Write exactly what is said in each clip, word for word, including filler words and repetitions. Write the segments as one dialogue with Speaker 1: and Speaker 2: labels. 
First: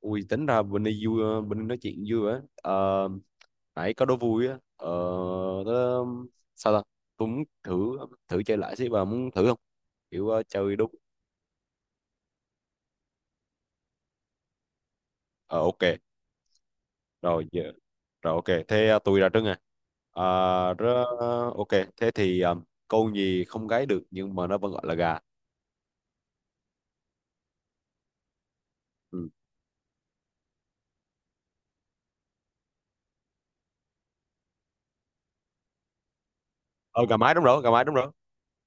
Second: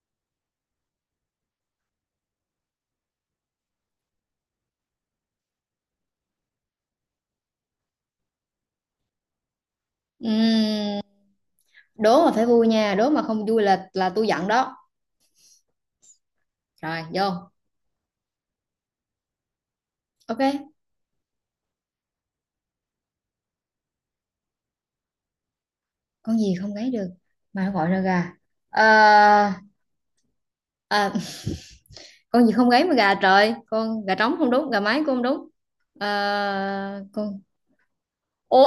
Speaker 1: Ui, tính ra bên đây vui, bên đây nói chuyện vui á. Ờ, nãy có đố vui á. Ờ, tớ- sao ta? Tôi muốn thử thử chơi lại xí, bà muốn thử không? Kiểu ờ, chơi đúng.
Speaker 2: Ừm, Đố mà phải vui nha, đố mà không vui là là tôi giận đó.
Speaker 1: Ờ, ok.
Speaker 2: Rồi
Speaker 1: Rồi
Speaker 2: vô.
Speaker 1: giờ. Rồi ok, thế ờ, tôi ra trước nè. Ờ,
Speaker 2: OK,
Speaker 1: rớ- ok. Thế thì ờ, con gì không gáy được nhưng mà nó vẫn gọi là gà?
Speaker 2: con gì không gáy được mà nó gọi là gà?
Speaker 1: Ừ.
Speaker 2: Ờ, À, con gì không gáy mà gà trời? Con gà trống không đúng, gà mái cũng không đúng. Ờ,
Speaker 1: Ờ, gà mái
Speaker 2: con...
Speaker 1: đúng rồi, gà mái đúng rồi.
Speaker 2: Ô.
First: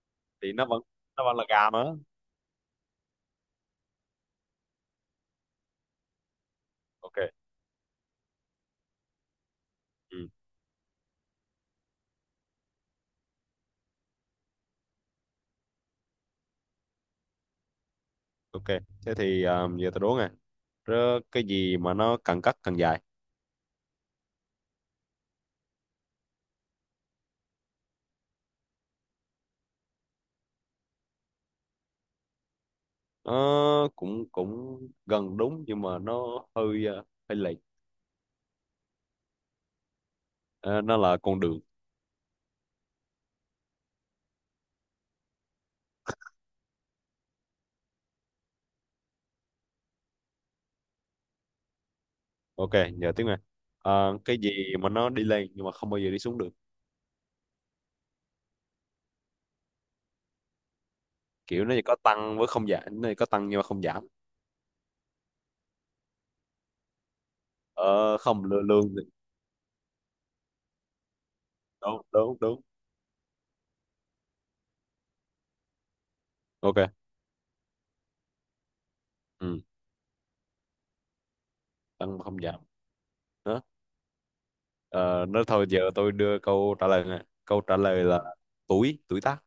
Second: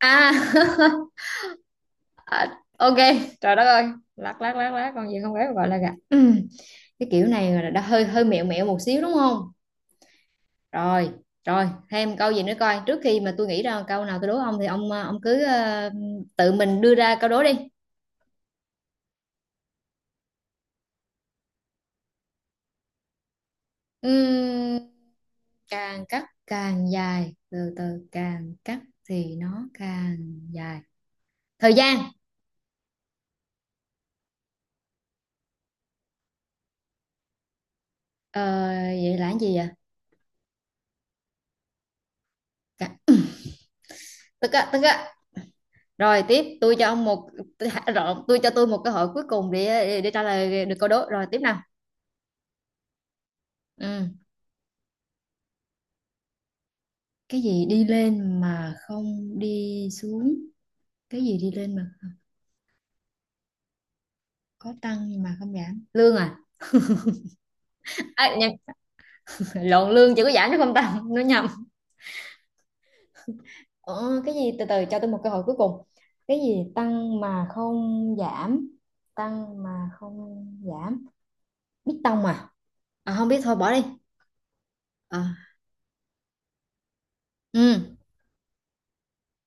Speaker 2: À,
Speaker 1: Thì nó vẫn nó vẫn là gà mà.
Speaker 2: à, OK. Trời đất ơi. Lát lát lát lát con gì không gáy mà gọi là gà? Ừm, cái
Speaker 1: Ok.
Speaker 2: kiểu này là đã hơi hơi mẹo mẹo một xíu đúng không?
Speaker 1: Ừ.
Speaker 2: Rồi rồi thêm câu gì nữa coi, trước khi mà tôi nghĩ ra câu nào tôi đố ông thì ông ờ, ông cứ ờ, tự mình đưa ra câu đố đi.
Speaker 1: Ok, thế thì ờ, giờ tôi đố nè. Rớ, cái gì mà nó càng cắt càng dài?
Speaker 2: Ừm, Càng cắt càng dài, từ từ càng cắt thì nó càng dài. Thời gian.
Speaker 1: Ờ, cũng cũng gần đúng nhưng mà nó hơi ờ, hơi lệch.
Speaker 2: ờ, Vậy là cái gì vậy?
Speaker 1: Ờ, nó là con đường.
Speaker 2: Cả- Tức á, tức á. Rồi tiếp, tôi cho ông một rồi tôi cho tôi một cơ hội cuối cùng để để trả lời được câu đố. Rồi tiếp nào.
Speaker 1: Ok, giờ tiếng này.
Speaker 2: Ừ.
Speaker 1: Ờ, cái gì mà nó đi lên nhưng mà không bao giờ đi xuống được?
Speaker 2: Cái gì đi lên mà không đi xuống? Cái gì đi
Speaker 1: Kiểu nó
Speaker 2: lên
Speaker 1: chỉ
Speaker 2: mà
Speaker 1: có tăng với không giảm, nó chỉ có tăng nhưng mà không giảm.
Speaker 2: có tăng nhưng mà không giảm? Lương à?
Speaker 1: Ờ,
Speaker 2: à,
Speaker 1: không,
Speaker 2: nhầm,
Speaker 1: lương lương thì-
Speaker 2: Lộn, lương chỉ có giảm chứ không tăng, nó nhầm.
Speaker 1: đúng, đúng, đúng.
Speaker 2: ờ, cái gì? Từ từ cho tôi một cơ hội cuối cùng. Cái gì
Speaker 1: Ok.
Speaker 2: tăng mà không giảm?
Speaker 1: Ừ,
Speaker 2: Tăng mà không giảm, biết
Speaker 1: tăng
Speaker 2: tông
Speaker 1: mà không
Speaker 2: mà.
Speaker 1: giảm
Speaker 2: À, không biết, thôi
Speaker 1: đó.
Speaker 2: bỏ đi. Ờ.
Speaker 1: Ờ, nó thôi giờ tôi đưa câu trả lời nè, câu trả
Speaker 2: Ừ.
Speaker 1: lời là tuổi tuổi tác.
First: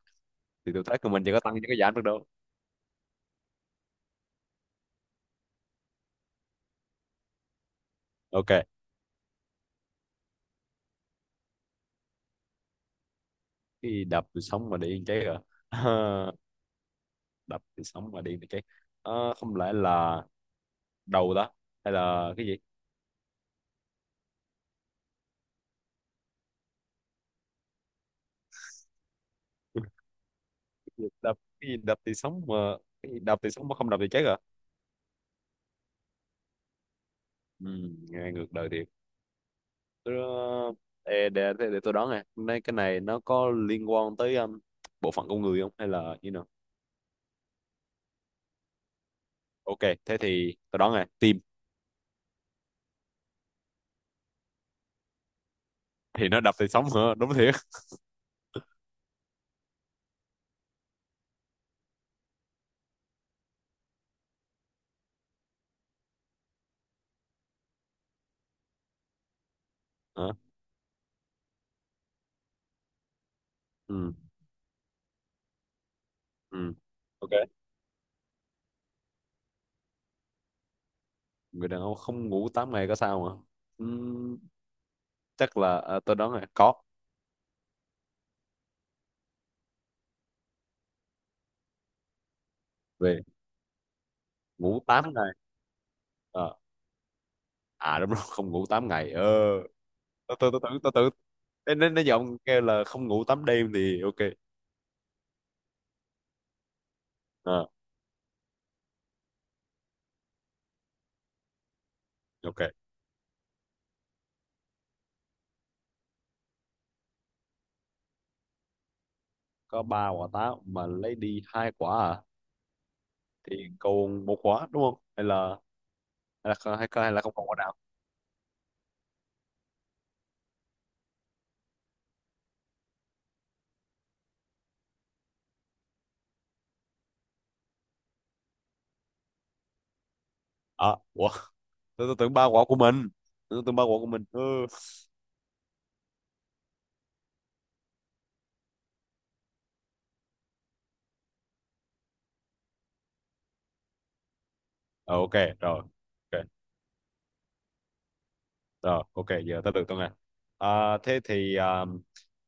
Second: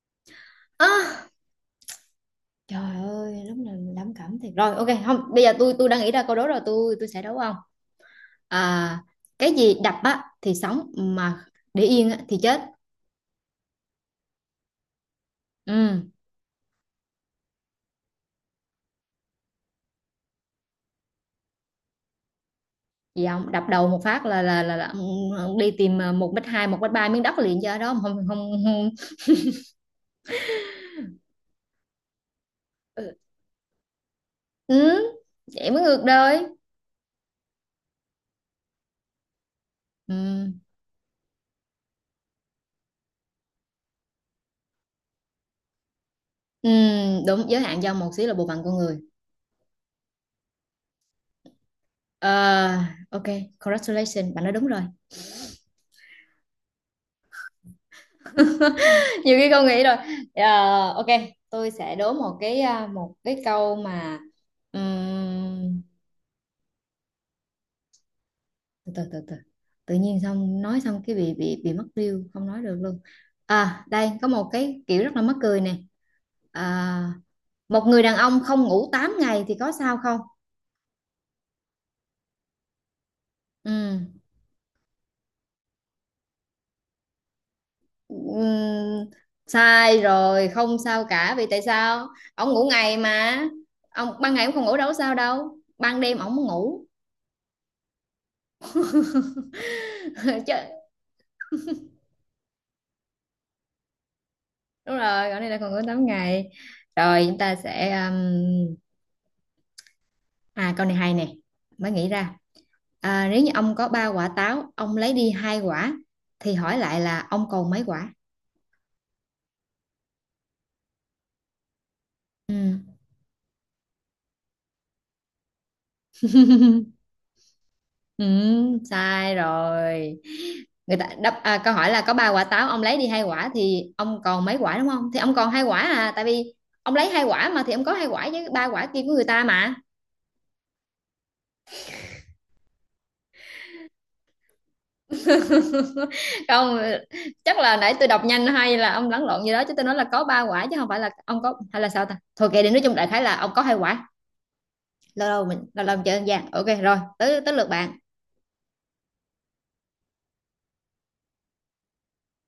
Speaker 1: Thì tuổi
Speaker 2: Ơ,
Speaker 1: tác của mình chỉ có tăng chứ có giảm được đâu.
Speaker 2: trời ơi lúc nào mình lắm cảm thiệt rồi. OK, không, bây giờ tôi tôi đang nghĩ ra câu đố rồi, tôi tôi sẽ đấu không.
Speaker 1: Ok.
Speaker 2: À, cái gì đập á thì sống, mà để yên á thì chết?
Speaker 1: Cái đập tôi sống mà để yên cháy rồi.
Speaker 2: Ừ.
Speaker 1: Đập thì sống mà đi thì chết. Ờ, không lẽ là đầu đó, hay là cái gì?
Speaker 2: Gì không đập đầu một phát là là là, là đi tìm, à, một mét hai một mét ba miếng đất liền cho đó. Không, không, không.
Speaker 1: Đập cái gì đập thì sống mà? Cái
Speaker 2: Ừ.
Speaker 1: gì đập thì sống mà không đập thì chết à?
Speaker 2: Ừ, vậy mới ngược đời.
Speaker 1: Ừ, nghe ngược đời thiệt. Tôi,
Speaker 2: Ừ.
Speaker 1: ờ, ê, để, để, để tôi đoán nè, nay cái này nó có liên quan tới um, bộ phận con người không, hay là như nào?
Speaker 2: Ừ, đúng giới hạn do một xíu là bộ phận của người.
Speaker 1: Ok, thế thì tôi đoán nè, tim.
Speaker 2: Ờ, OK, congratulations bạn nói đúng rồi.
Speaker 1: Thì nó đập thì sống hả? Đúng thiệt?
Speaker 2: Nhiều khi con nghĩ rồi. Ờ, OK, tôi sẽ đố một cái, à, một cái câu mà ừm, từ từ từ từ tự nhiên
Speaker 1: Hả?
Speaker 2: xong nói xong cái bị bị bị mất điêu không nói được luôn. À đây
Speaker 1: Ừ.
Speaker 2: có một cái kiểu rất là mắc cười nè.
Speaker 1: Ừ.
Speaker 2: À,
Speaker 1: Ok.
Speaker 2: một người đàn ông không ngủ tám ngày thì có sao không?
Speaker 1: Người đàn ông không ngủ tám ngày có sao mà?
Speaker 2: Ừ.
Speaker 1: Ừm, chắc là à, tôi đoán là có.
Speaker 2: Ừm, Sai rồi, không sao cả. Vì tại sao? Ông ngủ ngày
Speaker 1: về
Speaker 2: mà, ông ban ngày ông không ngủ
Speaker 1: Ngủ
Speaker 2: đâu có
Speaker 1: tám
Speaker 2: sao
Speaker 1: ngày.
Speaker 2: đâu, ban đêm ông muốn
Speaker 1: Ờ.
Speaker 2: ngủ.
Speaker 1: À, đúng rồi, không ngủ tám ngày Ờ, tao tưởng
Speaker 2: Chứ
Speaker 1: tao tưởng tao tưởng Nên nên nên giờ kêu là không ngủ tám đêm thì ok.
Speaker 2: đúng rồi, gọi này là còn ngủ tám ngày. Rồi chúng ta
Speaker 1: Ờ,
Speaker 2: sẽ um, À câu này hay nè, mới nghĩ ra.
Speaker 1: ok.
Speaker 2: À, nếu như ông có ba quả táo, ông lấy đi hai quả, thì hỏi lại là ông còn mấy quả?
Speaker 1: Có ba quả táo mà lấy đi hai quả à?
Speaker 2: Ừ.
Speaker 1: Thì còn một quả đúng không? Hay là hay là hay, hay là không còn quả nào.
Speaker 2: Ừ, sai rồi. Người ta đáp, à, câu hỏi là có ba quả táo, ông lấy đi hai quả thì ông còn mấy quả đúng không? Thì ông còn hai quả, à, tại vì ông lấy hai quả mà, thì ông có hai quả với ba quả kia của người ta mà.
Speaker 1: À, ủa. Tôi, tôi tưởng ba quả của mình, tôi tưởng ba quả của mình. Ừ.
Speaker 2: Không, chắc là nãy tôi đọc nhanh hay là ông lẫn lộn gì đó, chứ tôi nói là có ba quả chứ không phải là ông có, hay là sao ta? Thôi kệ đi, nói chung đại khái là ông có hai quả.
Speaker 1: Ờ,
Speaker 2: lâu
Speaker 1: ok.
Speaker 2: lâu mình
Speaker 1: Rồi,
Speaker 2: lâu lâu mình chơi đơn
Speaker 1: ok.
Speaker 2: giản, OK, rồi tới tới lượt bạn.
Speaker 1: Rồi ok, giờ tới được tôi nghe. À, thế thì à,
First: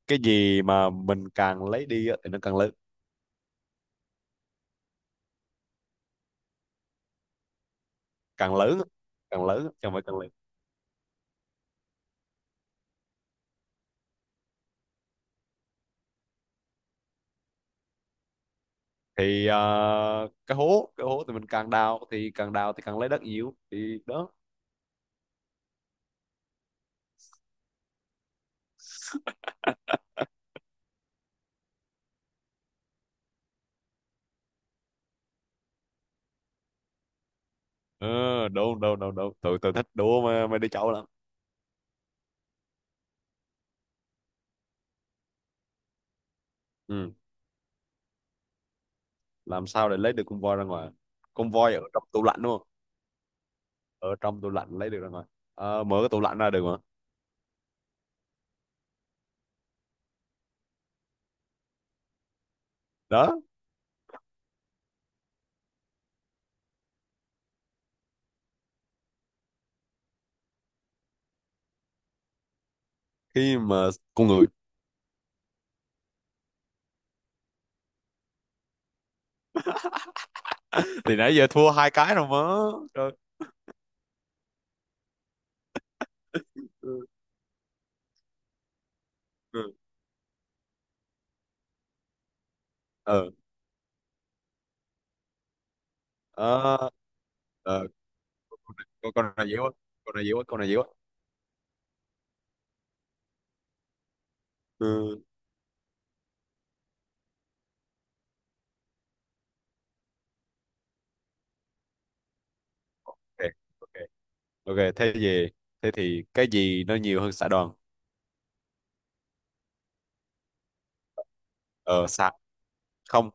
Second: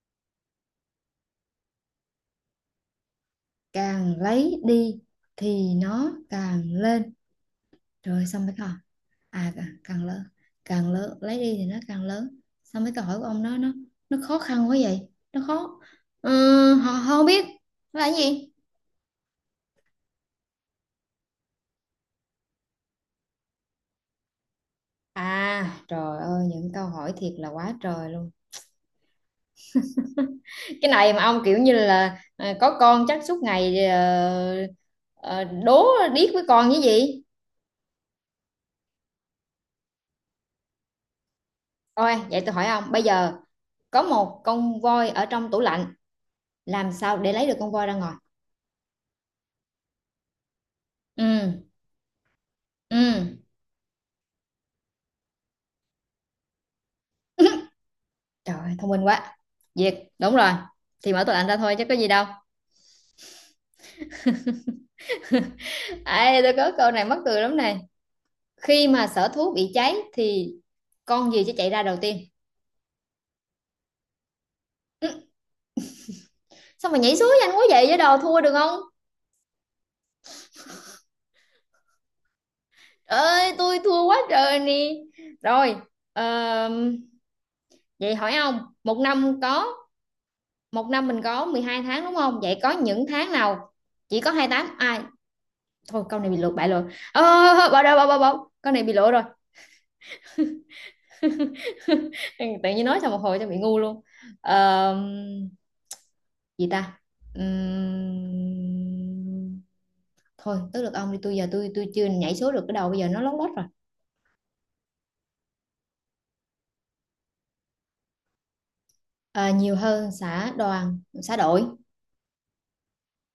Speaker 1: cái gì mà mình càng lấy đi á, thì nó càng lớn.
Speaker 2: Càng lấy đi thì nó càng lên, rồi xong mấy
Speaker 1: Càng
Speaker 2: câu.
Speaker 1: lớn á, càng
Speaker 2: À
Speaker 1: lớn á,
Speaker 2: càng,
Speaker 1: chứ không phải
Speaker 2: càng
Speaker 1: càng.
Speaker 2: lớn. Càng lớn, lấy đi thì nó càng lớn. Xong mấy câu hỏi của ông nó nó nó khó khăn quá vậy, nó khó. Ừ, họ họ không biết nó là cái gì.
Speaker 1: Thì ờ, cái hố cái hố thì mình càng đào, thì càng đào thì càng lấy đất nhiều thì đó.
Speaker 2: À trời ơi, những câu hỏi thiệt là quá trời luôn. Cái này mà ông kiểu như là, à, có con chắc suốt ngày ờ, ờ, đố điếc với con như gì.
Speaker 1: Ờ, đúng, đúng, đúng, đúng. Tụi tụi thích đùa mà, mấy đứa cháu lắm.
Speaker 2: Thôi vậy tôi hỏi ông bây giờ, có một con voi ở trong tủ lạnh, làm
Speaker 1: Ừ.
Speaker 2: sao để lấy được con voi ra ngoài?
Speaker 1: Làm sao để lấy được con voi ra ngoài? Con
Speaker 2: Ừ.
Speaker 1: voi ở trong tủ lạnh đúng không?
Speaker 2: Ừ.
Speaker 1: Ở trong tủ lạnh lấy được ra ngoài. Ờ, mở cái tủ lạnh ra được mà.
Speaker 2: Trời ơi, thông minh quá, Việt đúng rồi. Thì mở tủ lạnh ra thôi chứ có gì đâu.
Speaker 1: Đó.
Speaker 2: Ê, tôi có câu này mắc cười lắm này, khi mà sở thú bị cháy thì con gì sẽ chạy ra đầu tiên?
Speaker 1: Khi mà con người.
Speaker 2: Sao mà nhảy xuống nhanh quá vậy, với đồ thua được không?
Speaker 1: Thì nãy giờ thua hai cái rồi mà. Trời.
Speaker 2: Trời ơi tôi thua quá trời nè. Rồi. ờm,
Speaker 1: Ừ.
Speaker 2: Vậy hỏi ông một năm
Speaker 1: Ừ.
Speaker 2: có... Một năm mình có mười hai tháng đúng không, vậy có những tháng
Speaker 1: ờ
Speaker 2: nào chỉ có hai mươi tám? À thôi câu này bị lột bại
Speaker 1: ờ
Speaker 2: rồi. Ờ ờ, ờ, ờ, bỏ
Speaker 1: ờ,
Speaker 2: đâu, bỏ bỏ bỏ câu này bị lỗi
Speaker 1: con
Speaker 2: rồi.
Speaker 1: con- Này dễ quá, con này dễ quá, con này dễ quá.
Speaker 2: Tự nhiên nói xong một hồi cho bị ngu luôn. Ờ,
Speaker 1: Ừ.
Speaker 2: gì ta? Ừm, Thôi tới lượt ông đi, tôi giờ tôi tôi chưa nhảy số được, cái đầu bây giờ nó lót
Speaker 1: Ok.
Speaker 2: lót rồi.
Speaker 1: Ok. Ok, thế gì? Thế thì cái gì nó nhiều hơn xã đoàn?
Speaker 2: Ờ, nhiều hơn xã đoàn, xã đội?
Speaker 1: Ờ, xã. Không,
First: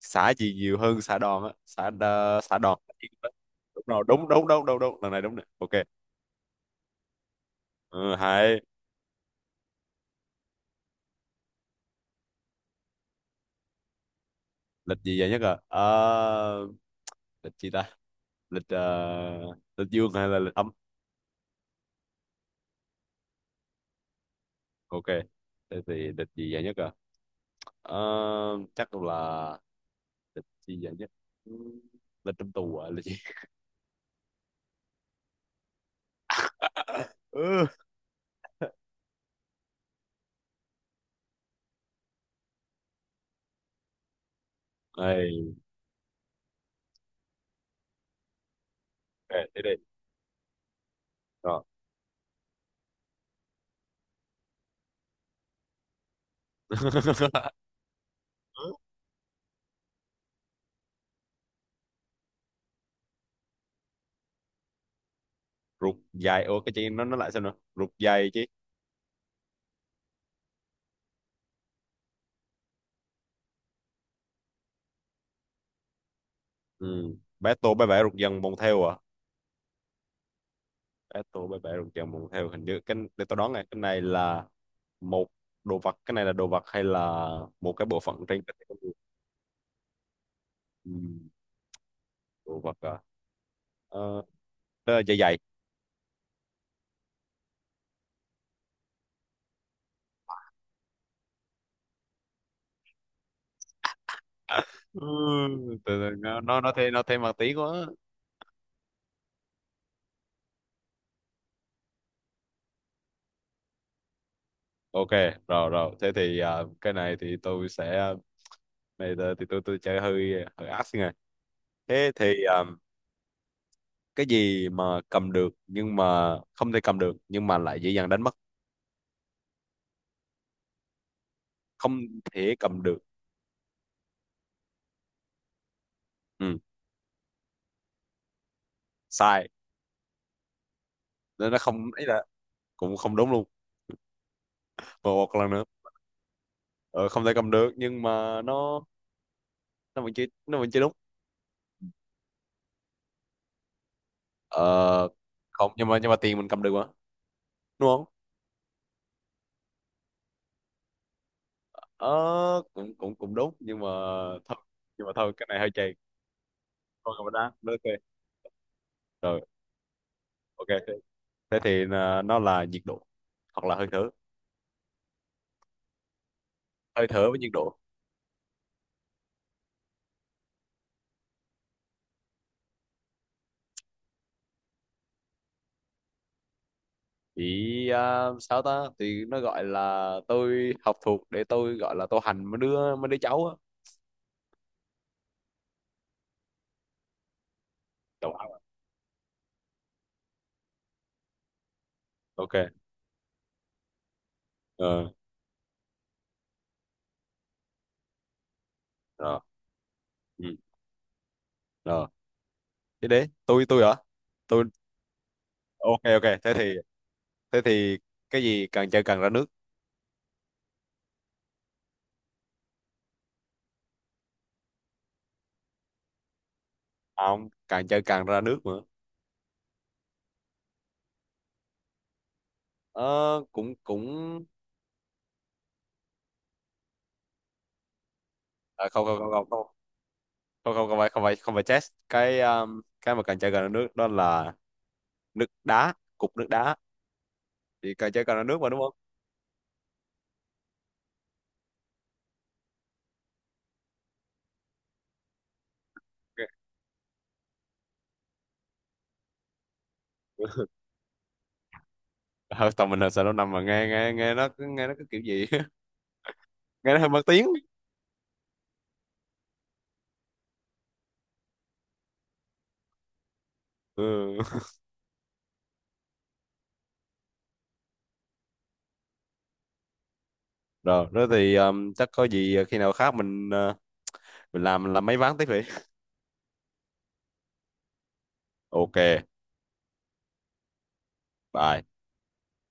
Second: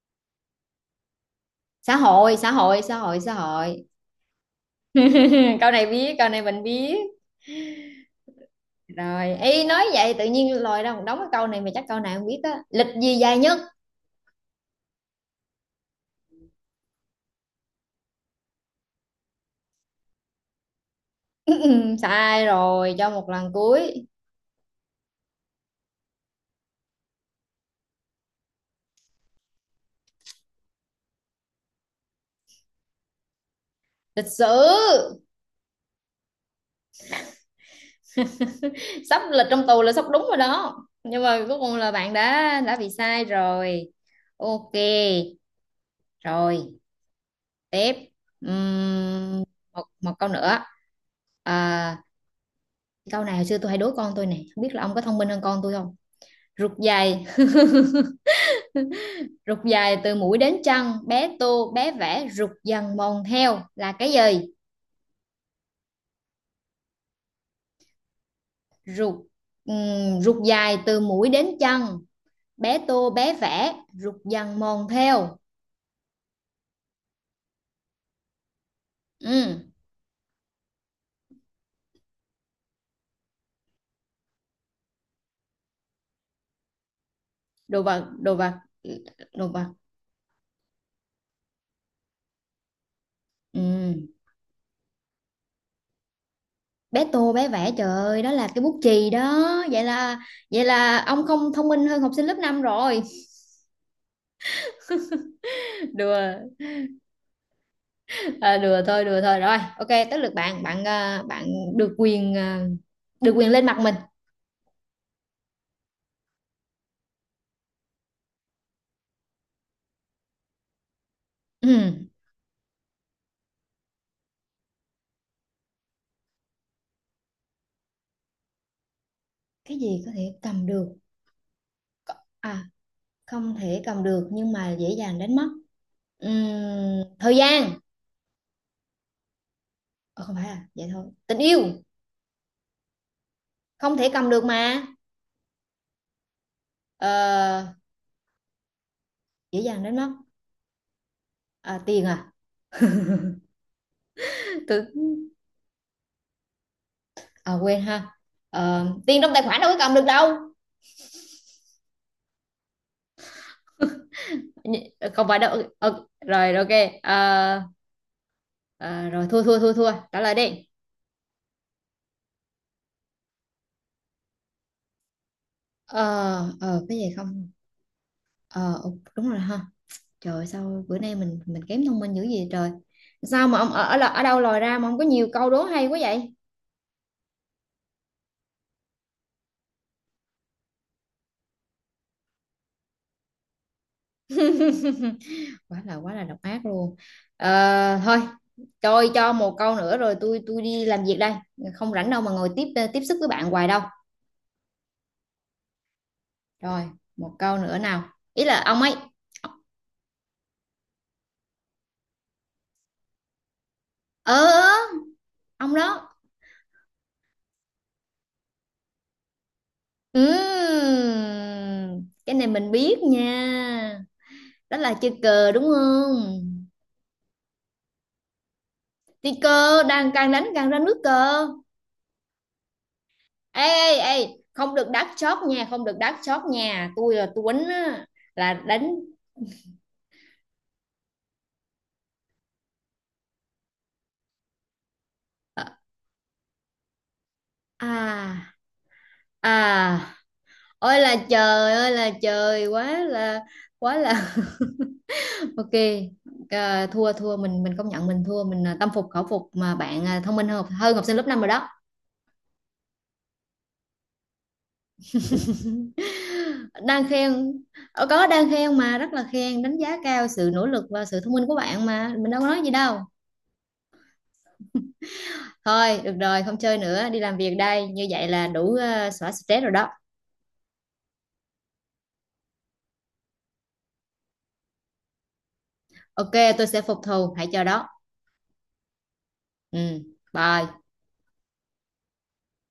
Speaker 1: xã gì nhiều hơn xã đòn á? Xã
Speaker 2: xã hội
Speaker 1: đo-
Speaker 2: xã
Speaker 1: xã đòn.
Speaker 2: hội xã hội xã
Speaker 1: Đúng
Speaker 2: hội.
Speaker 1: rồi, đúng, đúng, đúng, đúng, đúng lần này, đúng này. Ok.
Speaker 2: Câu này biết, câu này mình biết
Speaker 1: Ừ, hay.
Speaker 2: rồi, ý nói vậy. Tự nhiên lòi ra một đống, cái câu này mà chắc câu này không biết á. Lịch gì dài nhất?
Speaker 1: Lịch gì vậy nhất à? Ờ, lịch gì ta? Lịch ờ, lịch dương hay là lịch âm?
Speaker 2: Sai rồi, cho một lần cuối.
Speaker 1: Ok, thế thì lịch gì vậy nhất à? Ờ, chắc là lịch gì vậy nhất. Ừ, lịch trong tù à, lịch gì?
Speaker 2: Lịch sử.
Speaker 1: Ừ.
Speaker 2: Sắp, lịch trong tù là sắp đúng rồi đó, nhưng mà cuối cùng là bạn đã đã bị sai rồi. OK
Speaker 1: Đây,
Speaker 2: rồi tiếp. Ừm,
Speaker 1: ok, thế đi.
Speaker 2: một một câu nữa.
Speaker 1: Rồi.
Speaker 2: À, câu này hồi xưa tôi hay đố con tôi này, không biết là ông có thông minh hơn con tôi không. Rụt dài. Rụt dài từ mũi đến chân, bé tô bé vẽ rụt dần mòn theo là cái gì?
Speaker 1: Rụt dài, ủa cái chuyện nó nó lại sao nữa, rụt dài chứ.
Speaker 2: Rụt, ừm, rụt dài từ mũi đến chân, bé tô bé vẽ rụt dần mòn theo.
Speaker 1: Ừ. Battle bãi vẽ rục dần bồng theo à?
Speaker 2: Ừm.
Speaker 1: Battle bãi vẽ rục dần bồng theo, hình như cái, để tôi đoán này, cái này là một đồ vật, cái này là đồ vật hay là một
Speaker 2: đồ
Speaker 1: cái bộ
Speaker 2: vật
Speaker 1: phận
Speaker 2: đồ
Speaker 1: trên cơ
Speaker 2: vật
Speaker 1: thể con người?
Speaker 2: đồ vật.
Speaker 1: Ừ. Đồ vật à?
Speaker 2: Ừ.
Speaker 1: Ờ, đó là dây dày.
Speaker 2: Bé tô bé vẽ, trời ơi, đó là cái bút chì đó. Vậy là vậy là ông không thông minh hơn học sinh lớp năm rồi.
Speaker 1: Ừ, từ từ,
Speaker 2: Đùa.
Speaker 1: nó nó nó thêm, nó thêm mặt tí quá.
Speaker 2: À, đùa thôi, đùa thôi, rồi OK, tới lượt bạn. Bạn, à, bạn được quyền, à, được quyền lên mặt mình.
Speaker 1: Ok, rồi rồi thế thì à, cái này thì tôi sẽ, này là- thì tôi tôi chơi hơi hơi ác xin này.
Speaker 2: Ừ.
Speaker 1: Thế thì à, cái gì mà cầm được, nhưng mà không thể cầm được nhưng mà lại dễ dàng đánh mất?
Speaker 2: Cái gì có thể cầm được?
Speaker 1: Không thể
Speaker 2: À,
Speaker 1: cầm được.
Speaker 2: không thể cầm được nhưng mà dễ dàng đánh mất. Ừm,
Speaker 1: Ừ.
Speaker 2: thời gian.
Speaker 1: Sai.
Speaker 2: Ờ, không phải à, vậy thôi, tình
Speaker 1: Nên nó
Speaker 2: yêu.
Speaker 1: không ấy, là cũng không đúng luôn.
Speaker 2: Không thể cầm được mà.
Speaker 1: Và một lần nữa. Ờ, không thể cầm
Speaker 2: Ờ,
Speaker 1: được nhưng mà nó
Speaker 2: dễ dàng đánh
Speaker 1: nó
Speaker 2: mất.
Speaker 1: vẫn chưa, nó vẫn chưa đúng.
Speaker 2: À, tiền à?
Speaker 1: Ờ,
Speaker 2: Tôi...
Speaker 1: không, nhưng mà nhưng mà tiền mình cầm được mà
Speaker 2: à quên
Speaker 1: đúng
Speaker 2: ha.
Speaker 1: không?
Speaker 2: Ờ, tiền trong tài khoản đâu có cầm được đâu.
Speaker 1: Ờ, cũng cũng cũng đúng nhưng mà thôi,
Speaker 2: Nh-
Speaker 1: nhưng mà
Speaker 2: Không
Speaker 1: thôi
Speaker 2: phải
Speaker 1: cái
Speaker 2: đâu.
Speaker 1: này hơi chày.
Speaker 2: Ờ, rồi rồi, OK.
Speaker 1: Thôi
Speaker 2: Ờ,
Speaker 1: cầm đá nó ok.
Speaker 2: ờ, rồi,
Speaker 1: Rồi.
Speaker 2: thua thua thua thua trả lời đi.
Speaker 1: Ok, thế thì à, nó là nhiệt độ hoặc là hơi thở.
Speaker 2: Ờ. Ờ, cái
Speaker 1: Hơi
Speaker 2: gì
Speaker 1: thở với
Speaker 2: không.
Speaker 1: nhiệt độ.
Speaker 2: Ờ OK, đúng rồi ha. Trời ơi, sao bữa nay mình mình kém thông minh dữ gì trời. Sao mà ông ở ở, ở đâu lòi ra mà ông có nhiều câu đố hay quá vậy?
Speaker 1: Thì à, sao ta? Thì nó gọi là tôi học thuộc để tôi gọi là tôi hành mấy đứa mấy đứa cháu á.
Speaker 2: quá là quá là độc ác luôn. Ờ, thôi,
Speaker 1: Đầu óc. À?
Speaker 2: tôi cho một câu nữa rồi tôi tôi đi làm việc đây. Không rảnh đâu mà ngồi
Speaker 1: Ok.
Speaker 2: tiếp tiếp sức với bạn hoài đâu.
Speaker 1: Ờ.
Speaker 2: Rồi, một câu nữa nào. Ý là ông ấy.
Speaker 1: Rồi. Ừ. Rồi. Thế đấy, tôi tôi hả?
Speaker 2: Ờ,
Speaker 1: Tôi.
Speaker 2: ông
Speaker 1: Ok,
Speaker 2: đó.
Speaker 1: ok, thế thì thế thì cái gì càng chơi càng ra nước?
Speaker 2: Ừm, cái này mình biết nha. Đó là chơi cờ đúng không?
Speaker 1: À không, càng chơi càng ra nước nữa.
Speaker 2: Đi cờ, đang càng đánh càng ra nước cờ.
Speaker 1: Ờ,
Speaker 2: Ê,
Speaker 1: cũng
Speaker 2: ê, ê,
Speaker 1: cũng
Speaker 2: không được đắt chót nha, không được đắt chót nha. Tôi là tôi đánh á, là
Speaker 1: à,
Speaker 2: đánh...
Speaker 1: không, không, không, không, không, không, không, không phải, không phải, không phải chess. Cái um, cái mà càng chơi càng ra nước đó là nước
Speaker 2: Ờ.
Speaker 1: đá, cục nước đá. Thì càng chơi càng ra
Speaker 2: À,
Speaker 1: nước mà đúng không?
Speaker 2: à, ôi là trời ơi là trời, quá là, quá là... OK,
Speaker 1: Ok.
Speaker 2: à, thua thua mình mình công nhận mình thua, mình, à, tâm phục khẩu phục mà bạn, à, thông minh hơn hơn học sinh lớp năm rồi đó.
Speaker 1: Ờ, tầm mình là sao nó nằm mà nghe, nghe nghe nó cứ- nghe nó cái kiểu gì. Nghe nó
Speaker 2: Đang
Speaker 1: hơi mất
Speaker 2: khen,
Speaker 1: tiếng.
Speaker 2: ờ, có đang khen mà, rất là khen, đánh giá cao sự nỗ lực và sự thông minh của bạn mà mình đâu có nói gì đâu.
Speaker 1: Ừ.
Speaker 2: Thôi được rồi không chơi nữa, đi làm việc đây, như vậy là đủ, à, xóa stress rồi đó.
Speaker 1: Rồi đó, thì um, chắc có gì khi nào khác mình, uh, mình làm làm mấy ván tiếp vậy.
Speaker 2: OK, tôi sẽ phục thù, hãy chờ đó.
Speaker 1: Ok,
Speaker 2: Ừ, bye.
Speaker 1: bye.